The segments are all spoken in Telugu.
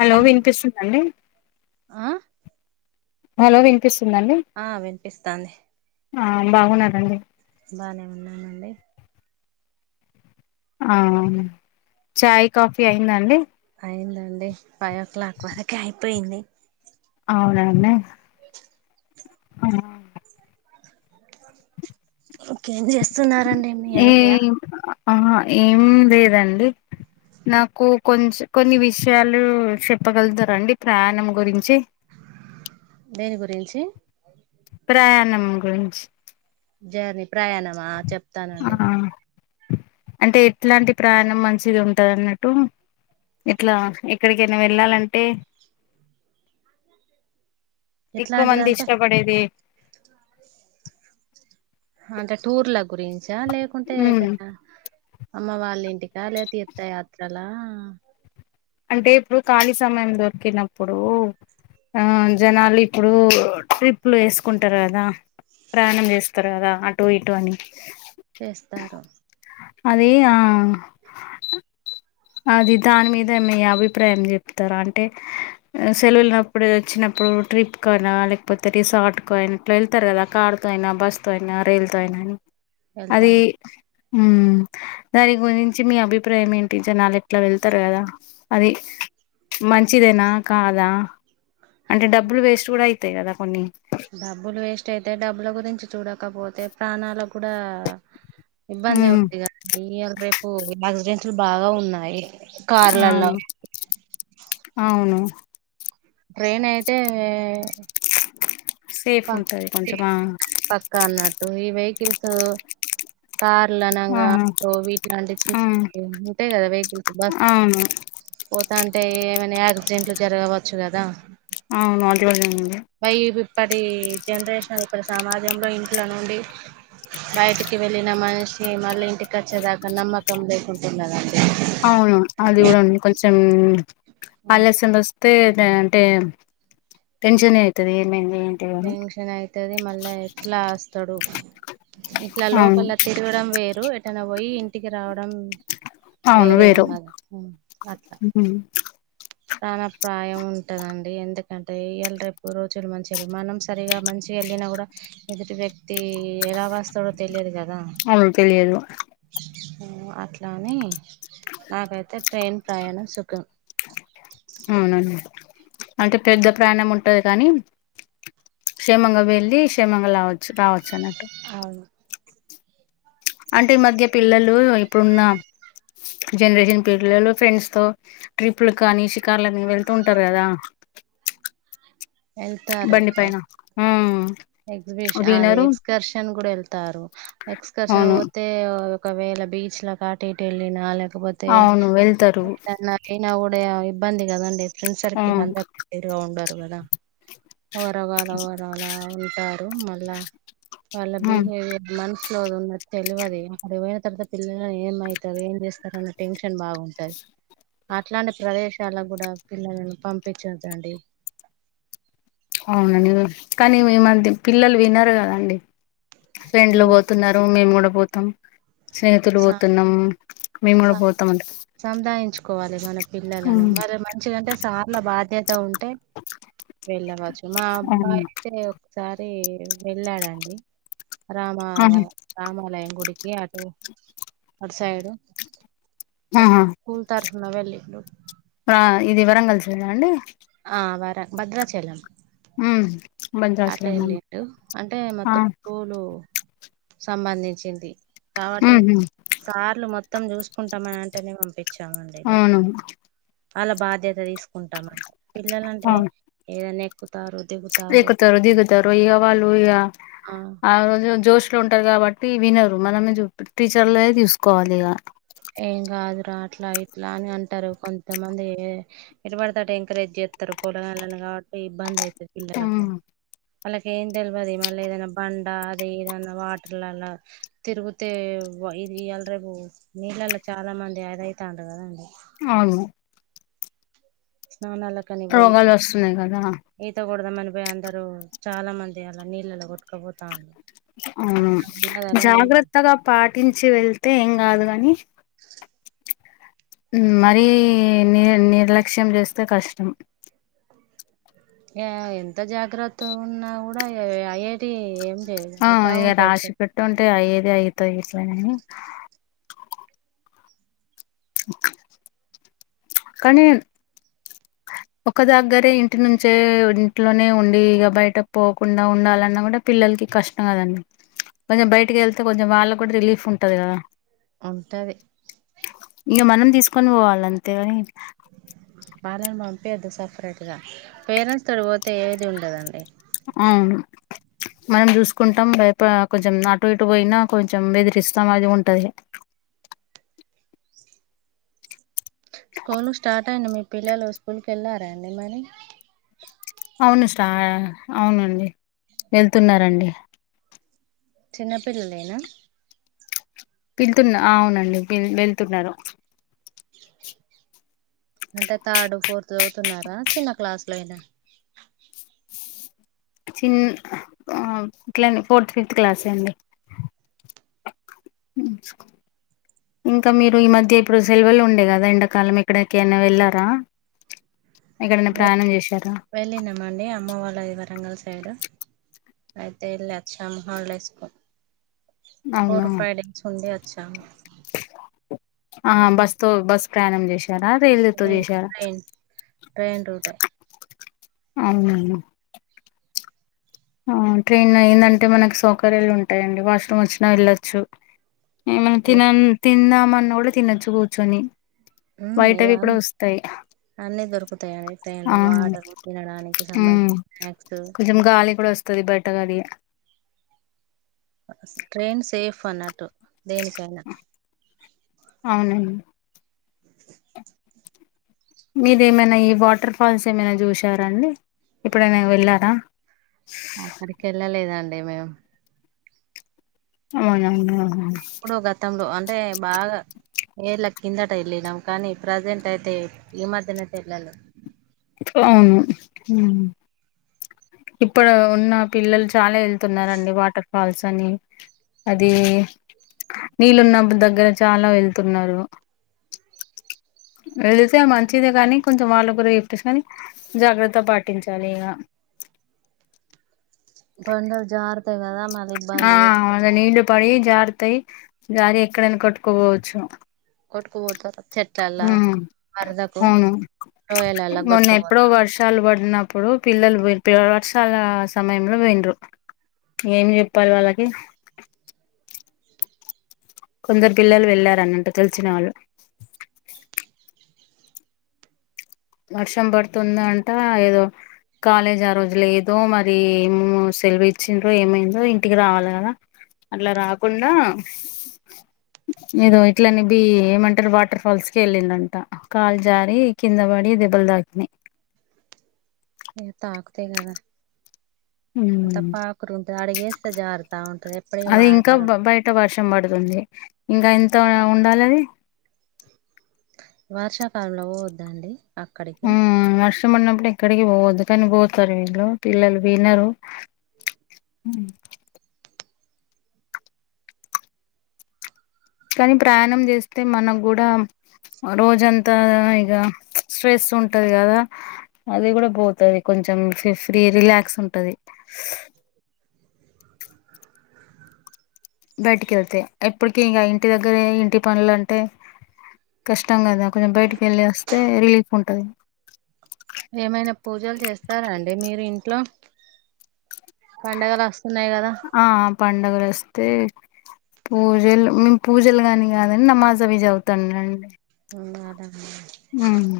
హలో వినిపిస్తుంద అండి ఆ హలో వినిపిస్తు ఆ వినిపిస్తాంది ఆ బాగున్నార అండి బానే ఉన్నానండి ఆ అవును చాయ్ కాఫీ అయింద అండి అయిందండి ఫైవ్ ఓ క్లాక్ వరకే అయిపోయింది అవునా అండి ఆ ఇంకేం చేస్తున్నారండి మియ్యి అయినయా అహ ఏం లేదండి నాకు కొంచ కొన్ని విషయాలు చెప్పగలుగుతరా అండి ప్రయాణం గురించి దేని గురించి ప్రయాణం గురించి జర్నీ ప్రయాణమా చెప్తానండి ఆ అంటే ఎట్లాంటి ప్రయాణం మంచిగ ఉంటది అన్నట్టు ఇట్లా ఎక్కడికైనా వెళ్ళాలంటే ఎక్కువమంది ఎట్లాంటిదంటే ఇష్టపడేది అంటే టూర్ల గురించా లేకుంటే ఉమ్ ఏటన్న అమ్మ వాళ్ళ ఇంటికా లెక తీర్తయాత్రలా అంటే ఇప్పుడు కాలీ సమయం దొరికినప్పుడు ఆ జనాలు ఇప్పుడు ట్రిప్లు వేసుకుంటారు కదా ప్రయాణం చేస్తారు కదా అటు ఇటు అని చేస్తారు అది ఆ అది దాని మీద మీ అభిప్రాయం చెప్తార అంటే సెలవులప్పుడు వచ్చిన ఇప్పుడు ట్రిప్కు అయినా లేకపోతే రిసార్టుకు అయినా ఇట్లా వెళ్తారు కదా కారుతో అయినా బస్సుతో అయిన రైలుతో అయిన అది వెళ్తాం ఉ దాని గురించి మీ అభిప్రాయం ఏం జనాలు అట్లా వెళ్తారు కదా అది మంచిదేనా కాదా అంటే డబ్బులు వేస్ట్ కూడ అయితయి కదా కొన్ని డబ్బులు వేస్ట్ అయితే డబ్బుల గురించి చూడకపోతే ప్రాణాలకు కూడా ఇబ్బందే ఉమ్ ఉందిగ ఇయాళా రేపు యాక్సిడెంట్స్లు బాగా ఉన్నాయి కార్లలో అవును అవును ట్రైన్ అయితే సేఫ్ ప ఉంటది కొంచము ఆ పక్కా అన్నట్టు ఈ వెహికల్స్ కార్లు ఆ అనంగా ఆటో వీట్లాంటివి ఆ ఉంటయి కదా వెహికల్స్ బస్ అవును పోతాంటే ఏమైనా యాక్సిడెంట్లు జరగవచ్చు కదా. అవును అది [inaudible] బయి ఇప్పటి జనరేషన్ ఇప్పటి సమాజంలో ఇంట్ల నుండి బయటికి వెళ్ళిన మనిషి మళ్ళీ ఇంటికి వచ్చేదాకా నమ్మకం లేకుంటున్నది. అవును అది కూడా కొంచెం ఆ, ఆలస్ [unintelligible] తే అ అంటే టెన్షన్ అయితది ఏమై టెన్షన్ అయితది మళ్ళా ఎట్లా అస్తడు ఇట్లా అవును లోపల తిరగడం వేరు, ఎటనా పోయి ఇంటికి రావడం అవును వేరే వేరు ఉన్నద అట్లా హ్మ్. ప్రాణ ప్రాయం ఉంటదండి. ఎందుకంటే ఇయళ రేపు రోజులు మంచిగ లెవ్వు మనం సరిగా మంచి వెళ్ళిన కూడా ఎదుటి వ్యక్తి ఎలా వస్తాడో తెలియదు కదా. అవును తెలియదు. అట్లాని నాకైతే ట్రైన్ ప్రయాణం సుఖం. అవునండి అంటే పెద్ద ప్రయాణం ఉంటది కానీ క్షేమంగా వెళ్ళి క్షేమంగా లావచ్చు రావచ్చు అన్నట్టు. అవును అంటే ఈ మధ్య పిల్లలు ఇప్పుడున్న జనరేషన్ పిల్లలు ఫ్రెండ్స్ తో ట్రిప్లకనీ షికార్లకని వెళ్తూ ఉంటరు కదా. బండి పైనా ఎక్జబిషన్ అదే ఎక్స్కర్షన్ కూడా వెళ్తారు ఎక్స్కర్షన్ అవును పోతే ఒకవేళ బీచ్లకటిటు ఎళ్ళినా లేకపోతే అవును వెళ్తారు ఎటన్నా వొయినా కూ డ ఇబ్బంది కదండి ఫ్రెండ్ సర్కిల్ అవును అందరు ఒకతీరుగా ఉండరు కదా. ఒగరు గల ఒగరు అలా ఉంటారు మళ్ళా వాళ్ళ హ్మ్ బిహేవియర్ మనసు లో ఉన్నది తెలవది. అక్కడ పోయిన తర్వాత పిల్లలని ఏమయితది, ఏం చేస్తరు అన్న టెన్షన్ బాగుం టది అట్లాంటి ప్రదేశాలకు కూడా పిల్లలను పంపించవద్దండి. అవునండి కానీ ఈ మధ్య పిల్లలు వినరు కదండి. ఫ్రెండ్లు ఇలా పోతున్నరు మేము కూడా పోతం. స్నేహితులు సం పోతున్నాం మేము కూడా పోతం అంటే సందాయించుకోవాలె మన పిల్లలను మరి మంచిగాంటే సార్ల బాధ్య త ఉంటే వెళ్ళవచ్చు మా అవును అబ్బాయి అయితే ఒకసారి అయితే వెళ్ళాడండి రామ ఆహా రామాలయం గుడికి అటు సైడ్ ఆహా స్కూల్ తరఫున వెళ్ళిండు. ఏది వరంగల్ సైడా అండి. ఆ వర భద్రాచలం ఉ అటు వెళ్ళిండు అంటే ఆ మొత్తం స్కూలు సంబంధించింది. కాబట్టి హ్మ్ హు సార్లు మొత్తం చూసుకుంటమని అంటనే పంపి అవును ఆళ్ళ బాధ్యత తీసుకుంటాం అంటే పిల్లలంటే ఏదనా ఎక్కుతారు దిగుతారు ఎక్కుతరు, దిగుతరు ఇగ వాళ్ళు ఇగా ఆ రోజు జోష్ అట్లా ఉంటరు కాబట్టి వినరు మనమూ చూస్ టీచర్లే చూసుకోవాలి ఇగా. ఏం కాదురా అట్లా ఇట్లా అని అంటరు కొంతమంది ఎటు పడితే అటు ఎంకరేజ్ చే త్తరు పొలగాళ్ళని కాబట్టి ఇబ్బంది అయితది హ్మ్ పిల్లలకు. వాళ్ళకి ఏం తెలవది. మళ్ళా ఏదన్నా బండా అది ఇదన్నా వాటర్లల్లా తిరుగుతే ఇది ఇయాళ రేపు నీళ్ళల్ల చాలా మంది అది అయితాంరు కదండి. అవును స్నానాల కని పోయి రోగాలు వస్తున్నాయి కదా ఈత కొ డదామని పోయి అందరు చాలా మంది అలా నీళ్ళలో కొట్టుకపోతాంలు. అవును జాగ్రత్తగా పాటించి వెళ్తే ఏం కాదు కాని మరీ ని నిర్లక్ష్యం చేస్తే కష్టం ఎంత జాగ్రత్త ఉన్నా కూడా ఐఐటి ఏం లేదు ఆ అయితా ఇక ఉంటాయి రాశి చెప్ పెట్టు ఉంటే అయ్యేది అయితాయి ఇట్లని ఓకే కనీన్ ఒక దగ్గరే ఇంటి నుంచే ఇంట్లోనే ఉండి ఇక బయట పోకుండా ఉండాలన్నా కూడా పిల్ల పిల్లలకి కష్టం కదండి కొంచెం బయటికి వెళ్తే కొంచెం వాళ్ళ కూడా రిలీఫ్ ఉంటది కదా ఉంటది కొను పోవాలి అంతే కానీ వాళ్ళని పంపయద్దు సపరేట్ గా పేరెంట్స్ తోడి పోతే ఏది ఉండదండి అవును మనం చూసుకుంటాం భయ కొంచెం అటు ఇటు పోయినా కొంచెం వెెదిరిస్తాం అది ఉంటది స్కూల్ స్టార్ట్ అయింది మీ పిల్లలు స్కూల్ క వెళ్ళారండి మరి అవును స్టా అవునండి వెళ్తున్నారండి చిన్న పిల్లలేనా పిళ్తున్న అవునండి వెళ్తున్నారు అంటే థర్డ్ ఫోర్త్ చదువుతున్నారా చిన్న క్లాసు లోయినా చిన్న ఇట్లా ఫోర్త్ ఫిఫ్త్ క్లాసే అండి నస్ ఇంకా మీరు ఈ మధ్య ఇప్పుడు సెలవలు ఉండే కదా ఎండాకాలం ఎక్కడక అనా వెళ్ళారా ఎక్కడైనా ప్రయాణం చేశారా వెళ్ళినమాండి అమ్మ వాళ్ళ అది వరంగ అయితే ఇల్ళక్షమ హళ వేసుకో ఫో అవునా ఫైవ్ డేస్ ఉంది అచ్చా ఆ బస్ తో బస్ ప్రయాణం చేసి [unintelligible] దసా ట్రెయిన్ రూటే అవు ట్రైన్ ఏందంటే మనకు సౌకర్యాలు ఉంటాయండి వాష్రూమ్ వచ్చినా వెళ్ళొచ్చు మ తిన తిందామన్న కూడా తినొచ్చు కూచుని బయట అవి కూడా వస్తాయి అన్ని దొరుకుతాయాండి టైలో ఆ వాటర్ తినడానికి సంబంధించ స్క్స్ వస్తుతి బేట కది ట్రైన్ సేఫ్ అన్నట్టు దేనికైనా అవునండి అ మీరు ఏమైనా ఈ వాటర్ ఫాల్స్ ఏమైనా చూసారాండి ఇప్పుడైనా వెళ్ళారా ఆక్కడికి వెళ్ళ లేదాండి మేము అవునువును ఎప్పుడు గతంలో అంటే బాగా ఏ లక్ష కిందట వెళ్ళినాము కానీ ప్రజెంట్ అయితే ఈ మధనైతే వెళ్ళాలే అవును ఉమ్ ఇప్పుడు ఉన్న పిల్లలు చాలా వెళ్తున్నడి వాటర్ ఫాల్స్ అని అది నీళ్ళన్నప్పుడు దగ్గర చాలా వెళ్తున్నారు ద వెళితే మంచిదే కానీ కొంచెం వాళ్ళ గురి చెప్పేసుకని జాగ్రత్త పాటించాలి ఇక బండలు జార్ ఆ అళ నీళ్లు పడి జారతాయి జారి ఎక్కడైనా కొట్టుకోవచ్చు కొట్టుకోబోతార హ్మ్మ్ అవును లోయలలా మొన్న ఎప్పుడో కొట్టుకుపోతారు వర్షాలు పడ్ ఉన్నప్పుడు పిల్లలు వర్షాల సమయంలో పోయిండ్రు ఏమి చెప్పాలి వాళ్ళకి కొందరు పిల్లలు వెళ్ళారన్నట్టు తెలిసిన వాళ్ళు వర్షం పడుతుంది అంట ఏదో కాలేజ్ ఆ రోజులు ఏదో మరి ఏమో సెల్వు ఇచ్చండ్రో ఏమైందో ఇంటికి రావాలి కదా. అట్లా రాకుండా మీద ఇట్లనే బి ఏమంటారు వాటర్ ఫాల్స్ కి ఎళ్ళిందంట కాలు జారి కిందబడి దెబ్బలు తాకినై తాకుతాయి గద అంత పాకురు ఉంటుది అడిగేస్తే జారత ఉంటది ఎప్పటికి అది ఇంకా వాటరూ బయట వర్షం పడుతుంది ఇంకా ఎంత ఉండాలి అది వర్షాకాలంలో పోవద్దండి అక్కడికి ఇష్టమడినప్పుడు ఎక్కడికి పోవద్దు కాని పోతరు వీళ్ళు పిల్లలు వినరు హ్మ్మ్ కానీ ప్రయాణం చేస్తే మనకు కూడా రోజంతా ఇగ స్ట్రెస్ ఉంటది కదా అది కూడా పోతది కొంచెం ఫ్రీ రిలాక్స్ ఉంటది. బయటికి ఎళ్తే ఎప్పటికి ఇంకా ఇంటి దగ్గర ఇంటి పనులు అంటే కష్టం కదా ఆ కొంచెం బయటికి వెళ్ళి వస్తే రిలీఫ్ ఉంటది ఏమైనా పూజలు చేస్తారా అండి మీరు ఇంట్లో పండగలు వస్ ఆ ఆ పండుగలు వస్తే పూజలు మేము పూజలు అని కాదండి నమాజ్ అవి చదువుతాం అండి హ్మ్మ్ అదమ్మా హ్మ్మ్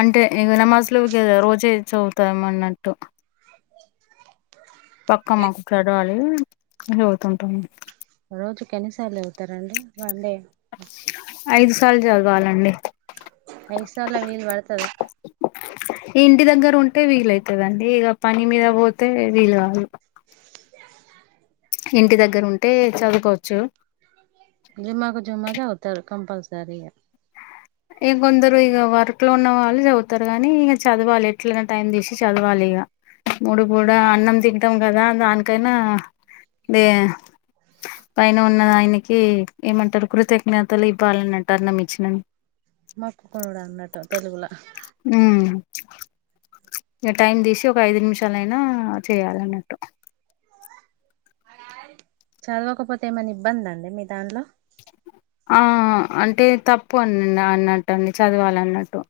అంటే ఇగ నమాజులు రోజే చదువుతాం అన్నట్టు పక్కా నమాజ్ చదవాలి చదువుతుంటాం రోజుకి ఎన్నిసార్లు చదువుతారండి వండే ఐదు సార్లు చదవాలండి ఐదుసార్ల వీలు వడతద ఇంటి దగ్గర ఉంటే వీలైతదండి ఇక పని మీద పోతే వీలు కాదు ఇంటి దగ్గర ఉంటే చదువుకోవచ్చు ఇగ మాకు జిమాకు చదువుతారు కంపల్సరిగా ఇగ కొందరు ఇక వర్క్ లో ఉన్న వాళ్ళు చదువుతారు కాగానీ ఇక చదవాలి ఎట్లనా టైం తీసి చదవాలి ఇగ. మూడు పూట కూడా అన్నం తింటాం కదా దానికైనా దే పైన ఉన్న ఆయనకి ఏమంటారు కృతజ్ఞతలు ఇవ్వాలన్నట్టు అన్నం ఇచ్చినందుకు. మొక్కుకొనుడు అన్నట్టు తెలుగుల హ్మ్మ్ ఇక టైం తీసి ఒక ఐదు నిమిషాలయినా చేయాలన్నట్టు చదవకపోతే ఏమనా ఇబ్బంద అండి మీ దాంట్లో ఆ అంటే తప్పు అన్న అన్నట్టు అండి చదవాలన్నట్టు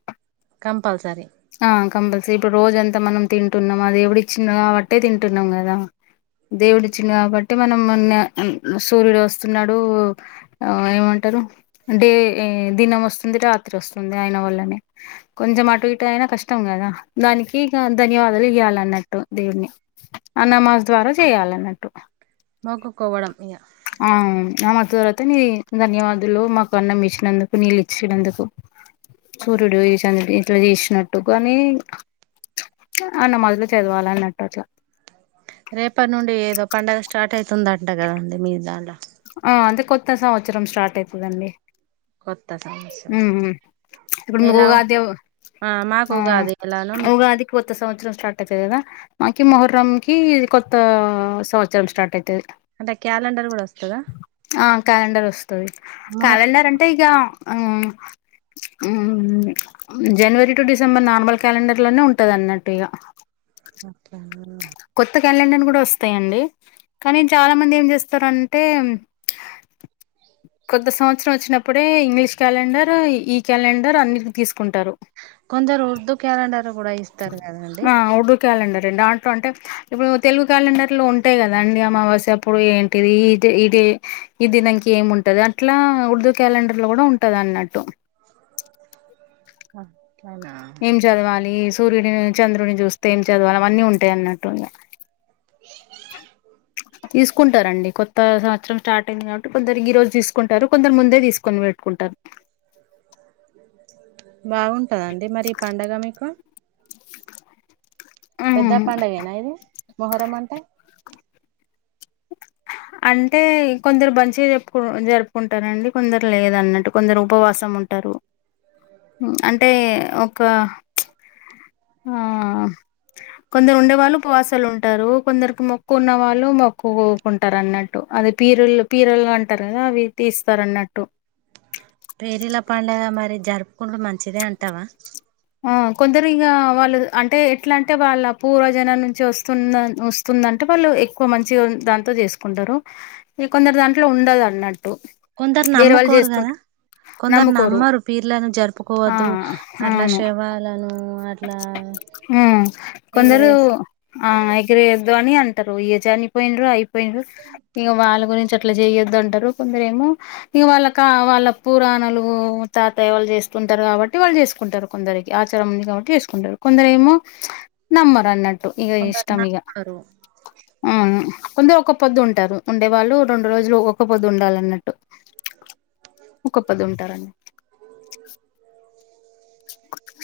కంపల్సరీ ఆ కంపల్సరీ ఇప్పుడు రోజంతా మనం తింటున్నాం ఆ దేవుడు ఇచ్చిండు కాబట్టే తింటున్నాం గదా. దేవుడిచ్చిండు కాబట్టి మనం సూర్యుడు వస్తున్నాడు ఏమంటే డే దినం వస్తుంది రాత్రి వస్తుంది ఆయిన వల్లనే కొంచెం అటు ఇటు అయినా కష్టం కదా దానికి ఇగ ధన్యవాదాలు ఇవ్వాలన్నట్టు దేవుని ఆ నమాజ్ ద్వారా చేయాలన్నట్టు మొక్కుకోవడం ఇగ ఆ ఆమె తర్వాత నీ ధన్యవాదులు మాకు అన్నం ఇచ్చినందుకు నీళ్ళు ఇచ్చినందుకు సూర్డు చ ఎట్ీ ఇష్ట ట్టు కానీ అన్న మదిలో చదవాల అన్నట్టు అట్లా రేపటి నుండి ఏదో పండగ స్టార్ట్ అవుతుందింట కదండి మీ దాంట్లో ఆ అంటే కొత్త సంవత్సరం స్టార్ట్ అయితుందండి కొత్త సస్ ఇప్పుడు మకుగా అదే మాకు ఆ ఉగాది ఎలానో మీకు ఇవగా అదిక్ వత్త సంవత్సరం స్టార్ట్ అతదిదా క ముహూర్్రం క కొత్త సంవత్సరం స్టార్ట్ అవుతుంది అంటే క్యాలెండర్ కూడా వస్తదా ఆ క్యాలెండర్ వస్తుంది మొహరం క్యాలెండర్ అంటే ఇక అ January to December normal calendar లోనే ఉంటంది అన్నట్టు ఇక అకే కొత్త క్యాలెండర్ కూడా వస్తాయంండి కానీ చాలా మంది ఏం చేస్తారుంటే కొత్త సంవత్సరం వచ్చినప్పుడే ఇంగ్లీష్ క్యాలెండర్ ఈ క్యాలెండర్ అన్ని తీసుకు కొందరు ఉర్దూ క్యాలెండర్ కూడా ఇస్తారు కదండి క్యాలండర్ రం ఆట్లో అంటే ఇప్పుడు తెలుగు క్యాలెండర్ లో ఉంటాయి కదా అండి అమావాస్య అప్పుడు ఏంటిది ఇే ఇది దానికి ఏం ఉంటది అట్లా ఉర్దూ క్యాలెండర్ లో కూడా ఉంటది అన్నట్టు ఆ ఏం చదవాలి సూర్యుడి చంద్రుని చూస్తే ఏం చదవాలి అవన్నీ ఉంటాయి అన్నట్టుగా తీసుకుంటారండి కొత్త సంవత్రం స్టార్ట్ అయింది కాబట్టి కొందరు ఈ రోజు తీసుకుంటారు కొందరు ముందే తీసుకొని పెట్టుకుంటారు బాగుంటందండి మరి ఈ పడుగ మీకు పెద్ద హ్మ్. పండుగేనా ఇది మొహరం అంటే అంటే కొందరు మంచిగా చెప్పుకు జరుపుకుంటారంండి కొందరు లేదన్నట్టు కొందరు ఉపవాసం ంట అంటే ఒక ఆ కొందరు ఉండే వాళ్ళు పాసలు ఉంటారు కొందరికి మొక్కు ఉన్న వాళ్ళు మొక్కుకుంటారు అంటారున్నట్టు అది పీరుళ పీరులు అంటారు కదా అవి తీస్తారున్నట్టు పేరీల పండుగ మరి జరుపుకుంటడు మంచిదే అంటావా ఆ కొందరు ఇక వాళ్ళు అంటే ఎట్లా అంటే వాళ్ళ పూవజనా నుంచి వస్తుంద వస్తుందంటే వాళ్ళు ఎక్కువ మంచిగా దాంతో చేసుకుంటారు ఈ కొందరు దాంట్లో ఉండదు అన్నట్ కొందరు వేరే వాళ్ళు నమ్ముకోరు కదా చేస్తుంటారు కొందరు నమ్మరు పీర్లను జరుపుకోవద్దు అట్లా అవును సేవ ఆ కొందరు ఎగరేసి ఆ ఇగర అని అంటారు ఏజ అనిపోయిన్రు అయిపోయిన్రు ఇంక వాళ్ళ గురించి అట్లా చేయొద్ అంటారు కొందర ఏమో ఇక వాళ్ళ కా వాళ్ళ పురాణాలు తాతయవాళ చేస్తు ంటారు కాబట్టి వాళ్ళు చేసుకుంటారు కొందరికి ఆచారం ఉంది కాబట్టి చేసుకుంటారు కొందరు ఏమో నమ్మరు అన్నట్టు ఇ కొందరు ఇష్టంగ నమ్మరు ఆ ముంద ఒక పొద్దు ఉంటారు ఉండే వాళ్ళు రెండు రోజులు ఒక పొద్దు ఉండాల అన్నట్టు ఒక పది ఉంటారండి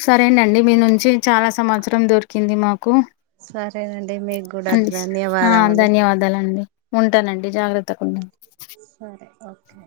సరేనండి మీ నుంచి చాలా సంవత్సరం దొరికింది మాకు సరేనండి మీకు కూడా అడి ఆ ధన్యవాదములు ధన్యవాదాలు అండి ఉంటానండి జాగ్రత్తకుడా సరే ఓకే